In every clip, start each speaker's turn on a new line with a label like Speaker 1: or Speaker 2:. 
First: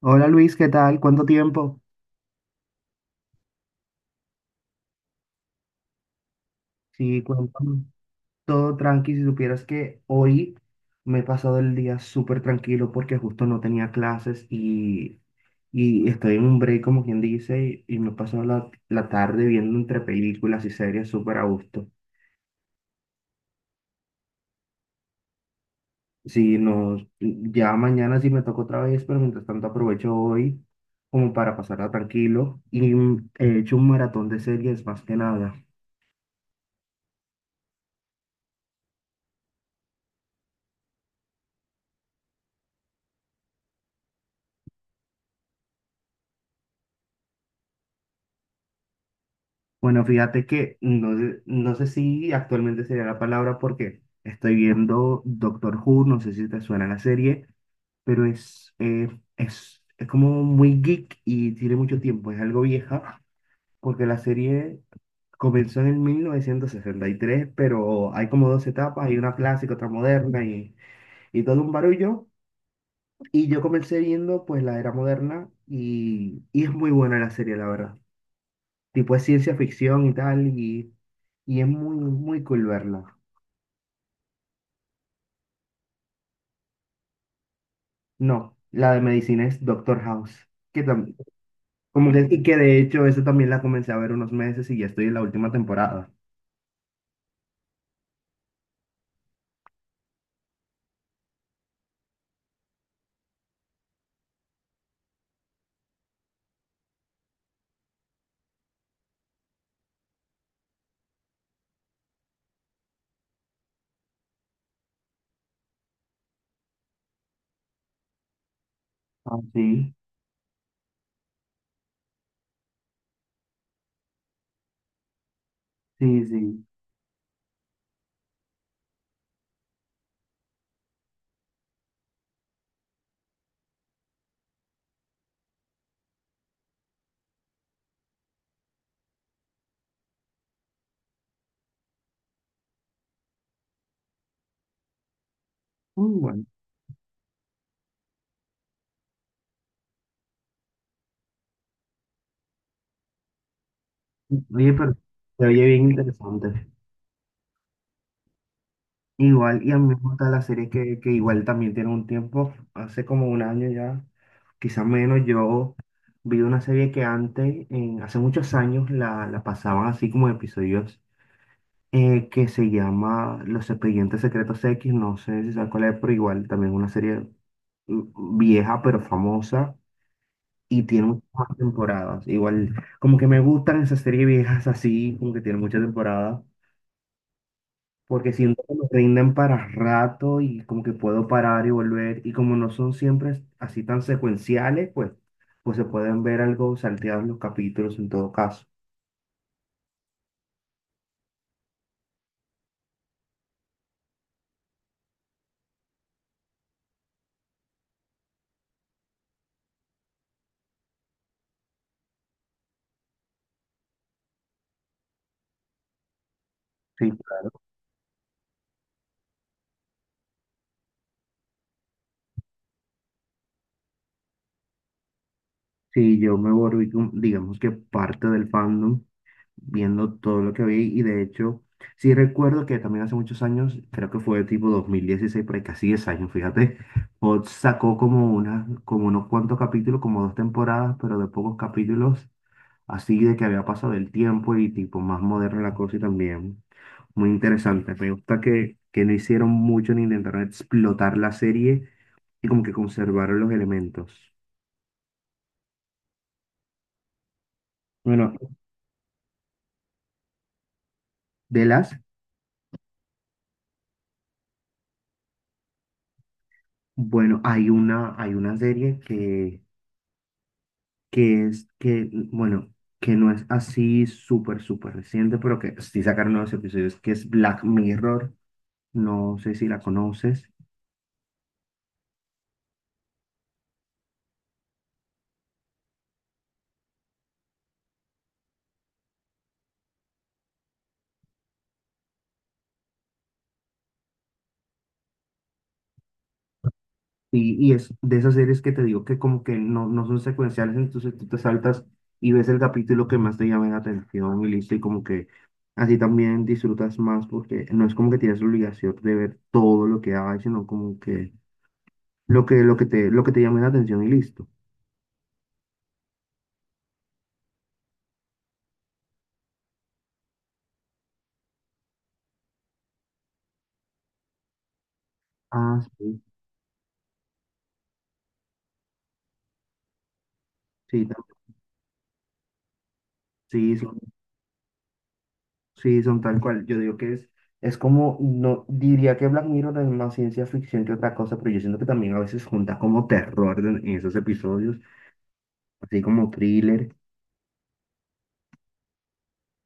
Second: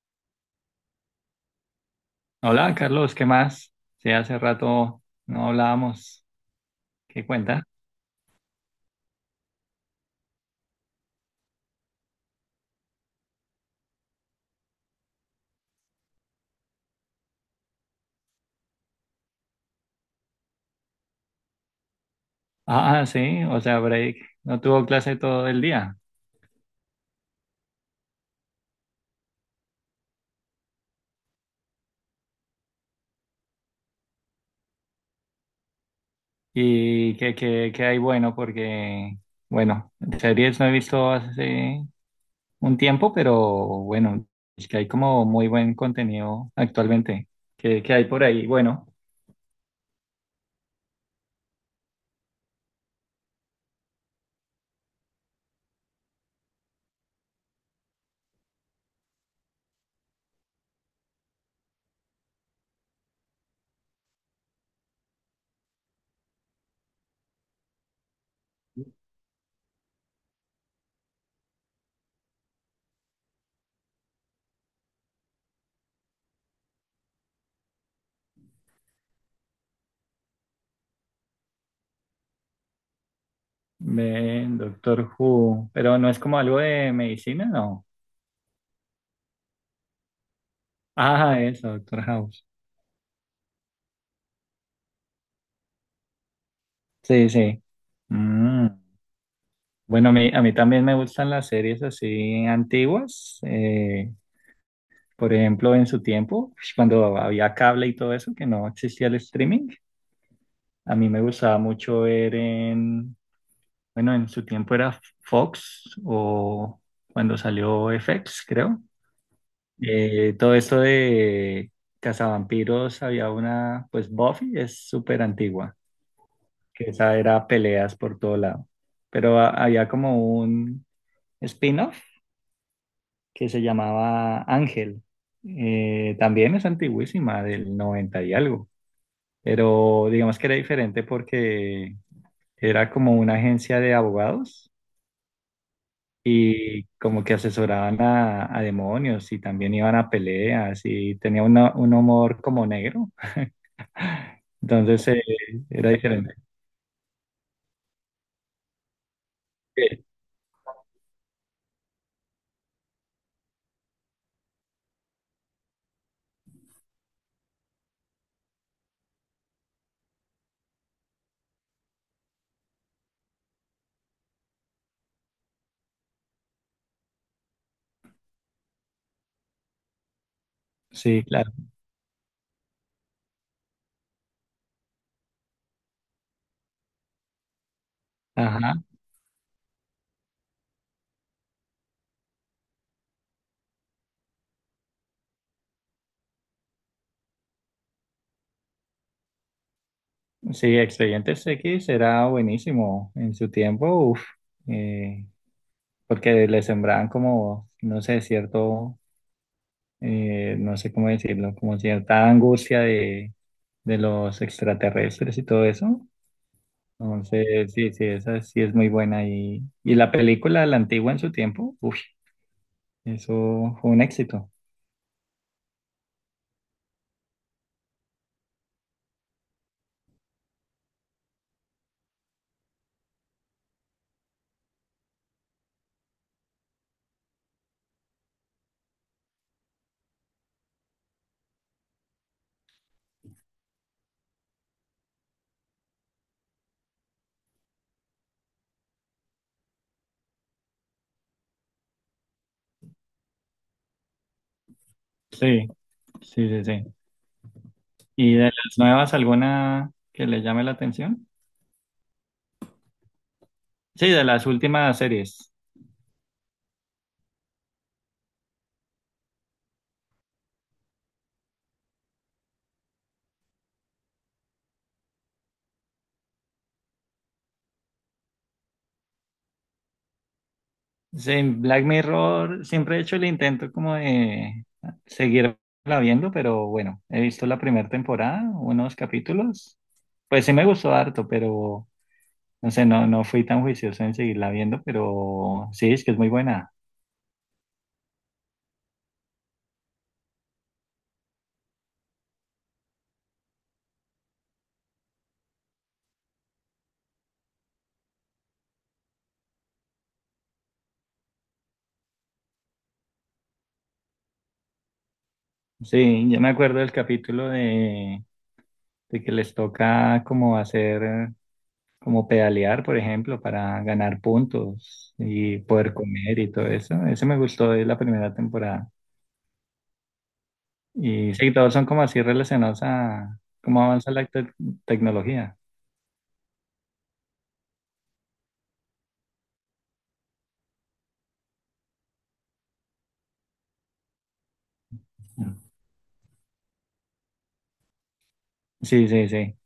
Speaker 1: Hola Luis, ¿qué tal? ¿Cuánto tiempo?
Speaker 2: Hola, Carlos, ¿qué más? Sí, hace rato no hablábamos.
Speaker 1: Sí,
Speaker 2: ¿Qué cuenta?
Speaker 1: cuéntame. Todo tranqui, si supieras que hoy me he pasado el día súper tranquilo porque justo no tenía clases y estoy en un break, como quien dice, y me he pasado la tarde viendo entre películas y series súper a gusto.
Speaker 2: Ah, sí, o sea, break. No tuvo clase todo el día.
Speaker 1: Sí, no, ya mañana sí me toca otra vez, pero mientras tanto aprovecho hoy como para pasarla tranquilo y he hecho un maratón de series más que nada.
Speaker 2: ¿Y qué hay bueno? Porque, bueno, series no he visto hace un tiempo, pero bueno, es que hay como muy buen contenido actualmente. ¿Qué hay por ahí? Bueno,
Speaker 1: Bueno, fíjate que no sé si actualmente sería la palabra porque estoy viendo Doctor Who, no sé si te suena la serie, pero es como muy geek y tiene mucho tiempo, es algo vieja, porque la serie comenzó en el 1963, pero hay como dos etapas, hay una clásica, otra moderna y todo un barullo. Y yo comencé viendo pues la era moderna y es muy buena la serie, la verdad tipo es ciencia ficción y tal, y es muy, muy cool verla.
Speaker 2: ve Doctor Who, pero no es como algo de medicina, ¿no?
Speaker 1: No, la de medicina es Doctor House, que
Speaker 2: Ah, eso, Doctor
Speaker 1: como que, y
Speaker 2: House.
Speaker 1: que de hecho eso también la comencé a ver unos meses y ya estoy en la última temporada.
Speaker 2: Sí, sí. Mm. Bueno, a mí también me gustan las series así antiguas. Por ejemplo, en su tiempo, cuando había cable y todo eso, que no existía el streaming, a mí me gustaba mucho ver bueno, en su tiempo era Fox o cuando salió FX, creo.
Speaker 1: Ah, sí,
Speaker 2: Todo esto de Cazavampiros, había una, pues Buffy es súper antigua,
Speaker 1: sí, sí.
Speaker 2: que esa era peleas por todo lado. Pero había como un spin-off que se llamaba Ángel. También es antiguísima, del 90 y algo, pero digamos que era diferente porque era como una agencia de abogados
Speaker 1: Muy bueno.
Speaker 2: y como que asesoraban a demonios y también iban a peleas y tenía un humor como negro,
Speaker 1: Oye, pero
Speaker 2: entonces
Speaker 1: se oye bien
Speaker 2: era diferente.
Speaker 1: interesante. Igual, y a mí me
Speaker 2: Sí,
Speaker 1: gusta la serie que igual también tiene un tiempo, hace como un año ya, quizás menos. Yo vi una serie que antes, hace muchos años, la pasaban así como episodios, que se llama Los Expedientes Secretos X, no sé si sabes cuál es, pero igual también es una serie vieja pero famosa y tiene
Speaker 2: sí, claro.
Speaker 1: muchas temporadas. Igual, como que me gustan esas series viejas así, como que tienen muchas temporadas, porque siento que
Speaker 2: Ajá.
Speaker 1: me rinden para rato y como que puedo parar y volver y como no son siempre así tan secuenciales, pues se pueden ver algo salteados los capítulos en todo caso.
Speaker 2: Sí, Expedientes X era buenísimo en su tiempo. Uf, eh, porque le sembraban como, no sé, cierto, no sé cómo decirlo, como cierta angustia de los extraterrestres y todo eso.
Speaker 1: Sí, claro.
Speaker 2: Entonces, sí, sí, esa sí es muy buena. Y la película, la antigua en su tiempo, uff, eso fue un éxito.
Speaker 1: Sí, yo me volví, digamos que parte del fandom, viendo todo lo que vi. Y de hecho, sí recuerdo que también hace muchos años, creo que fue tipo 2016, por ahí casi 10 años, fíjate, Fox sacó como una, como unos cuantos capítulos, como 2 temporadas, pero de pocos capítulos, así de que había pasado el tiempo y tipo más moderna la cosa, y también muy interesante. Me gusta que no hicieron mucho ni intentaron explotar la serie y como que conservaron los elementos.
Speaker 2: Sí, sí, sí, sí.
Speaker 1: Bueno,
Speaker 2: ¿Y de las nuevas alguna que le llame la atención?
Speaker 1: de las,
Speaker 2: Sí, de las últimas series.
Speaker 1: bueno, hay una, serie que es que, bueno, que no es así súper, súper reciente, pero que sí sacaron nuevos episodios, que es Black Mirror, no sé si la conoces,
Speaker 2: Sí, en Black Mirror siempre he hecho el intento como de seguirla viendo, pero bueno, he visto la primera temporada, unos capítulos. Pues sí me gustó harto, pero no sé, no, no fui tan juicioso en seguirla viendo, pero sí, es que es muy buena.
Speaker 1: y es de esas series que te digo que como que no son secuenciales, entonces tú te saltas y ves el capítulo que más te llama la atención y listo, y como que así también disfrutas más, porque no es como que tienes la obligación de ver todo lo que hay, sino como que lo que, lo que te llame la atención y listo.
Speaker 2: Sí, yo me acuerdo del capítulo de que les toca como hacer, como pedalear, por ejemplo, para ganar puntos y
Speaker 1: Ah,
Speaker 2: poder
Speaker 1: sí,
Speaker 2: comer y todo eso. Ese me gustó de la primera temporada.
Speaker 1: sí,
Speaker 2: Y sí, todos son como así relacionados a
Speaker 1: sí,
Speaker 2: cómo
Speaker 1: sí.
Speaker 2: avanza la tecnología.
Speaker 1: Sí, son tal cual. Yo digo que es como, no, diría que Black Mirror es más ciencia ficción que otra cosa, pero yo siento que también a veces junta como terror en esos episodios, así como thriller.
Speaker 2: Sí, sí, sí.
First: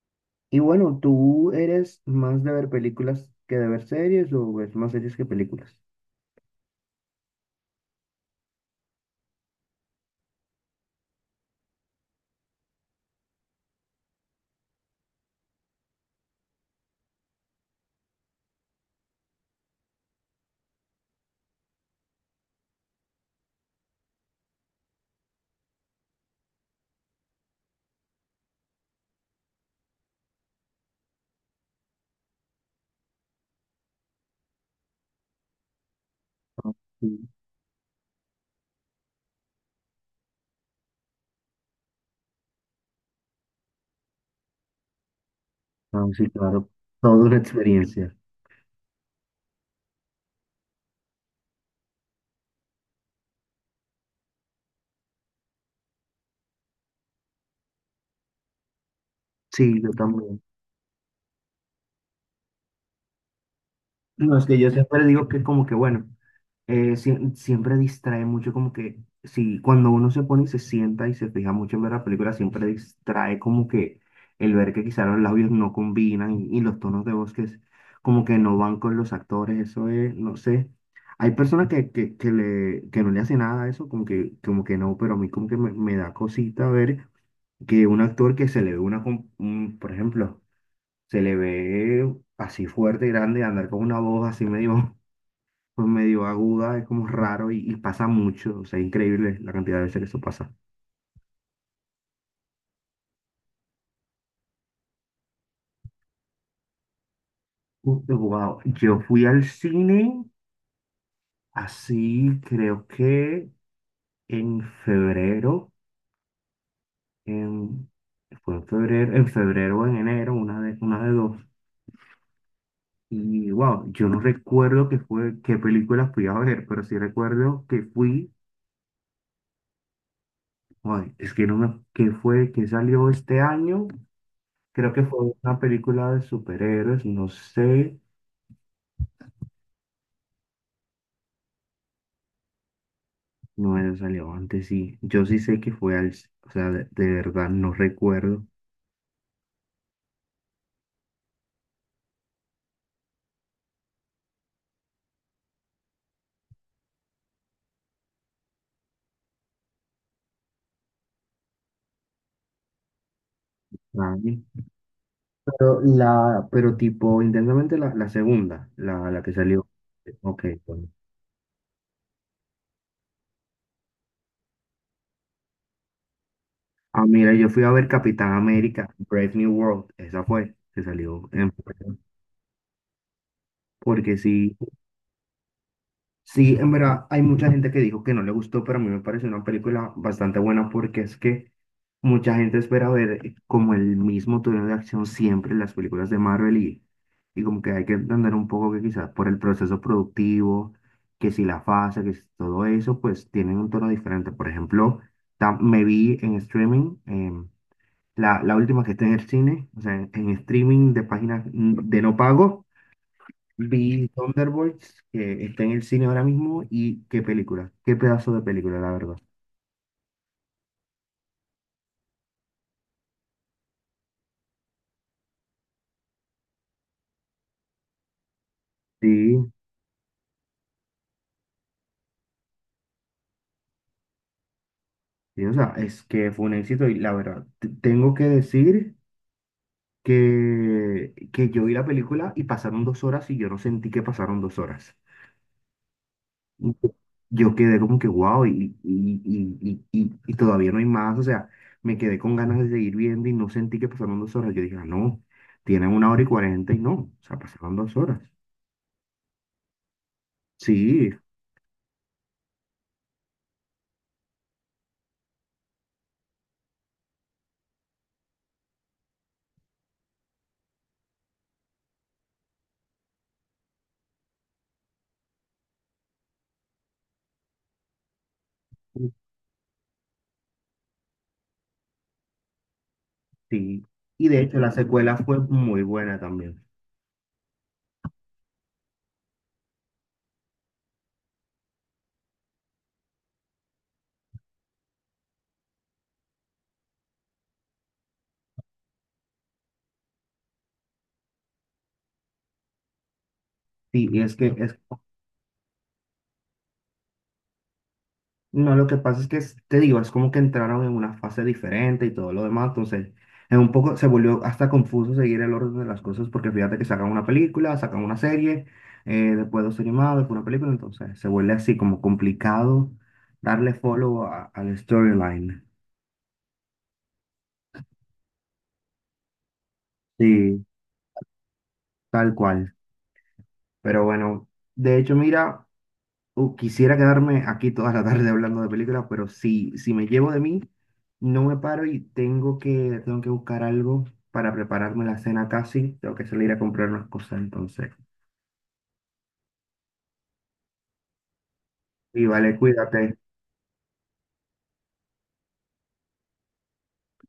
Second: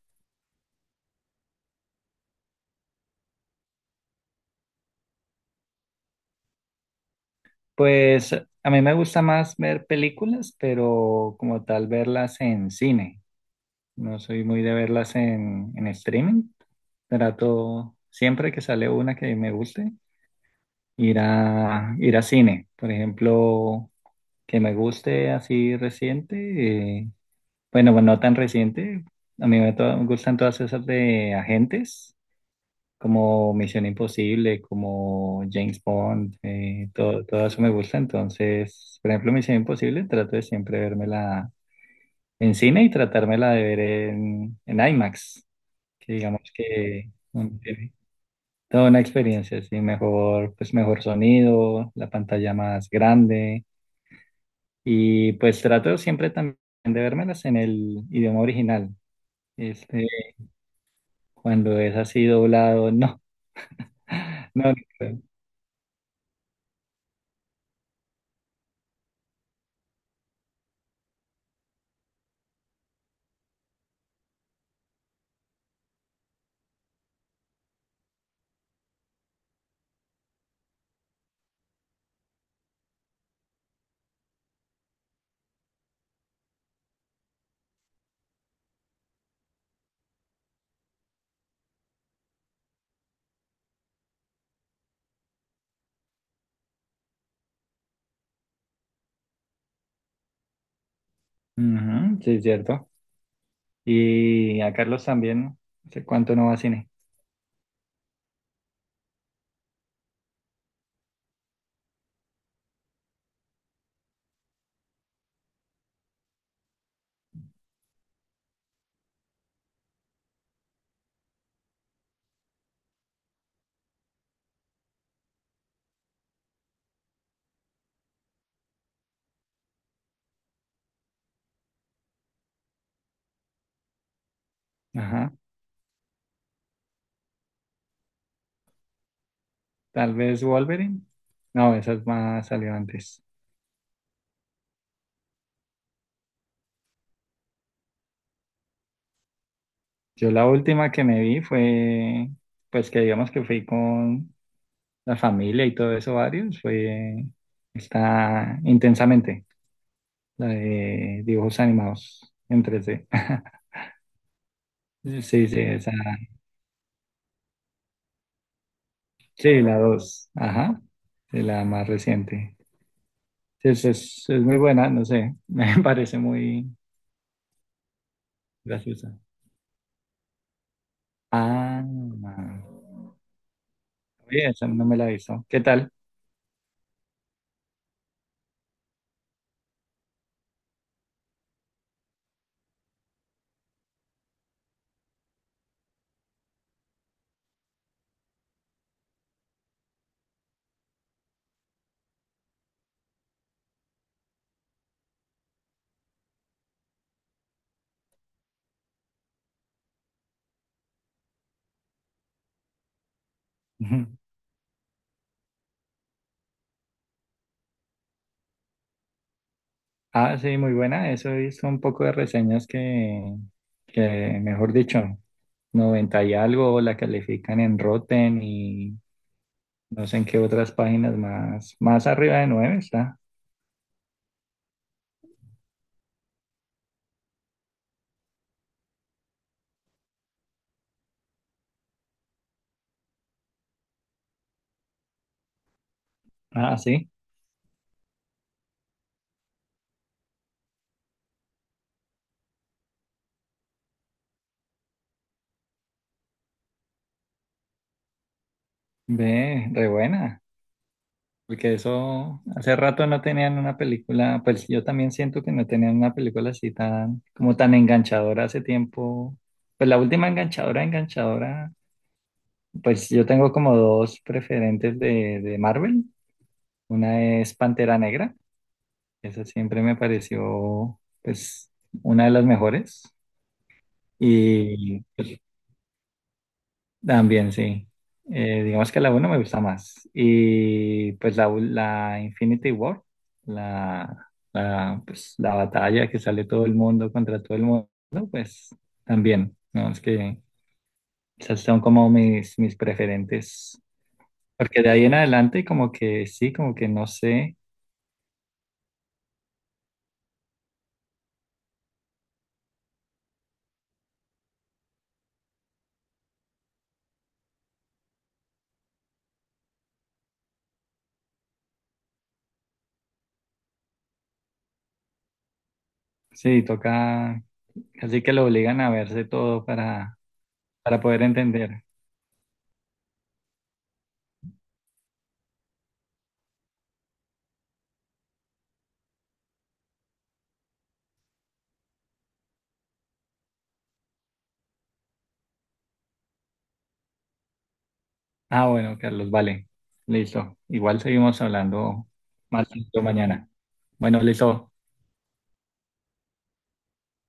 Speaker 1: Y bueno, ¿tú eres más de ver películas que de ver series o ves más series que películas?
Speaker 2: Pues a mí me gusta más ver películas, pero como tal verlas en cine. No soy muy de verlas en streaming. Trato siempre que sale una que me guste, ir a cine. Por ejemplo, que me guste así reciente. eh, bueno, bueno, no tan reciente. A mí me, me gustan todas esas de agentes. Como Misión Imposible, como James Bond,
Speaker 1: Ah,
Speaker 2: todo,
Speaker 1: sí,
Speaker 2: todo eso me gusta. Entonces, por ejemplo, Misión Imposible, trato de siempre vérmela en cine y tratármela de ver en IMAX,
Speaker 1: ah,
Speaker 2: que
Speaker 1: sí,
Speaker 2: digamos
Speaker 1: claro.
Speaker 2: que
Speaker 1: Todo es una
Speaker 2: tiene
Speaker 1: experiencia.
Speaker 2: toda una experiencia, sí, mejor, pues mejor sonido, la pantalla más grande y pues trato siempre también de vérmelas en el idioma original.
Speaker 1: Sí, yo
Speaker 2: Este,
Speaker 1: también.
Speaker 2: cuando es así doblado, no,
Speaker 1: No, es que
Speaker 2: no,
Speaker 1: yo
Speaker 2: no
Speaker 1: siempre
Speaker 2: puedo.
Speaker 1: digo que como que bueno. Siempre distrae mucho, como que si cuando uno se pone y se sienta y se fija mucho en ver la película, siempre distrae como que el ver que quizá los labios no combinan y los tonos de voz como que no van con los actores, eso es, no sé. Hay personas que no le hace nada a eso, como que no, pero a mí como que me da cosita ver que un actor que se le ve por ejemplo, se le ve así fuerte, grande, andar con una voz así medio por medio aguda, es como raro y pasa mucho, o sea, increíble la cantidad de veces que eso pasa.
Speaker 2: Ujú, sí, es cierto. Y a Carlos también, hace cuánto no va a cine.
Speaker 1: Wow, yo fui al cine, así creo que en febrero, en, fue en febrero o en enero, una de dos. Y wow, yo no recuerdo qué fue, qué película fui a ver, pero sí recuerdo que fui, ay, es que no me, qué fue, que salió este año, creo que fue
Speaker 2: Ajá.
Speaker 1: una película de superhéroes, no sé.
Speaker 2: Tal vez Wolverine. No, esa es más salió antes.
Speaker 1: No es relevante, sí. Yo sí sé que fue al, o sea, de verdad no recuerdo
Speaker 2: Yo la última que me vi fue, pues que digamos que fui con la familia y todo eso, varios, fue está intensamente, la de dibujos animados en 3D.
Speaker 1: la año,
Speaker 2: Sí, sí,
Speaker 1: pero
Speaker 2: esa.
Speaker 1: pero tipo, intensamente la segunda, la que
Speaker 2: Sí,
Speaker 1: salió.
Speaker 2: la dos.
Speaker 1: Ok,
Speaker 2: Ajá.
Speaker 1: bueno.
Speaker 2: Sí, la más reciente. Sí, es muy buena, no sé. Me parece muy
Speaker 1: Ah, mira, yo fui a ver Capitán América,
Speaker 2: graciosa.
Speaker 1: Brave New World, esa fue, que salió en
Speaker 2: Ah,
Speaker 1: febrero. Porque
Speaker 2: oye,
Speaker 1: sí,
Speaker 2: esa no me la avisó. ¿Qué tal?
Speaker 1: sí, en verdad, hay mucha gente que dijo que no le gustó, pero a mí me pareció una película bastante buena, porque es que mucha gente espera ver como el mismo tono de acción siempre en las películas de Marvel, y como que hay que entender un poco que quizás por el proceso productivo, que si la fase, que si todo eso, pues tienen un tono diferente. Por ejemplo, me vi en streaming, la última que está en el cine, o sea, en streaming de páginas, de no pago. Vi Thunderbolts, que está en el cine ahora mismo, y qué película, qué pedazo de película, la verdad.
Speaker 2: Ah, sí, muy buena. Eso hizo un poco de reseñas que, mejor dicho, 90 y algo la califican en Rotten y
Speaker 1: Sí,
Speaker 2: no sé en qué otras páginas más, más arriba de 9 está.
Speaker 1: sí, o sea, es que fue un éxito y la verdad, tengo que decir que yo vi la película y pasaron 2 horas y yo no sentí que pasaron 2 horas. Y
Speaker 2: Ah, sí,
Speaker 1: Yo quedé como que wow y todavía no hay más, o sea, me quedé con ganas de seguir viendo y no sentí que pasaron dos horas. Yo dije, ah, no, tienen 1 hora y 40 y no, o sea, pasaron 2 horas.
Speaker 2: ve, re buena.
Speaker 1: Sí.
Speaker 2: Porque eso hace rato no tenían una película, pues yo también siento que no tenían una película así tan, como tan enganchadora hace tiempo. Pues la última enganchadora, enganchadora pues yo tengo como dos preferentes de Marvel. Una es Pantera Negra. Esa siempre me pareció, pues, una de las mejores.
Speaker 1: Sí, y de hecho la
Speaker 2: Y
Speaker 1: secuela fue
Speaker 2: pues,
Speaker 1: muy buena también.
Speaker 2: también, sí. Digamos que la uno me gusta más. Y pues la Infinity War, pues, la batalla que sale todo el mundo contra todo el mundo, pues también. No, es que esas son como mis preferentes.
Speaker 1: Sí, y es que es,
Speaker 2: Porque de ahí en adelante como que sí, como que no sé,
Speaker 1: no, lo que pasa es que te digo, es como que entraron en una fase diferente y todo lo demás, entonces es un poco se volvió hasta confuso seguir el orden de las cosas, porque fíjate que sacan una película, sacan una serie, después 2 animados, después una película, entonces se vuelve así como complicado darle follow al storyline.
Speaker 2: sí, toca, así que lo obligan a verse todo para,
Speaker 1: Sí,
Speaker 2: poder entender.
Speaker 1: tal cual. Pero bueno, de hecho, mira. Quisiera quedarme aquí toda la tarde hablando de películas, pero si me llevo de mí, no me paro y tengo que buscar algo para prepararme la cena casi. Tengo que salir a comprar unas cosas entonces.
Speaker 2: Ah, bueno, Carlos, vale, listo. Igual seguimos hablando
Speaker 1: Y vale,
Speaker 2: más tarde
Speaker 1: cuídate.
Speaker 2: mañana. Bueno, listo.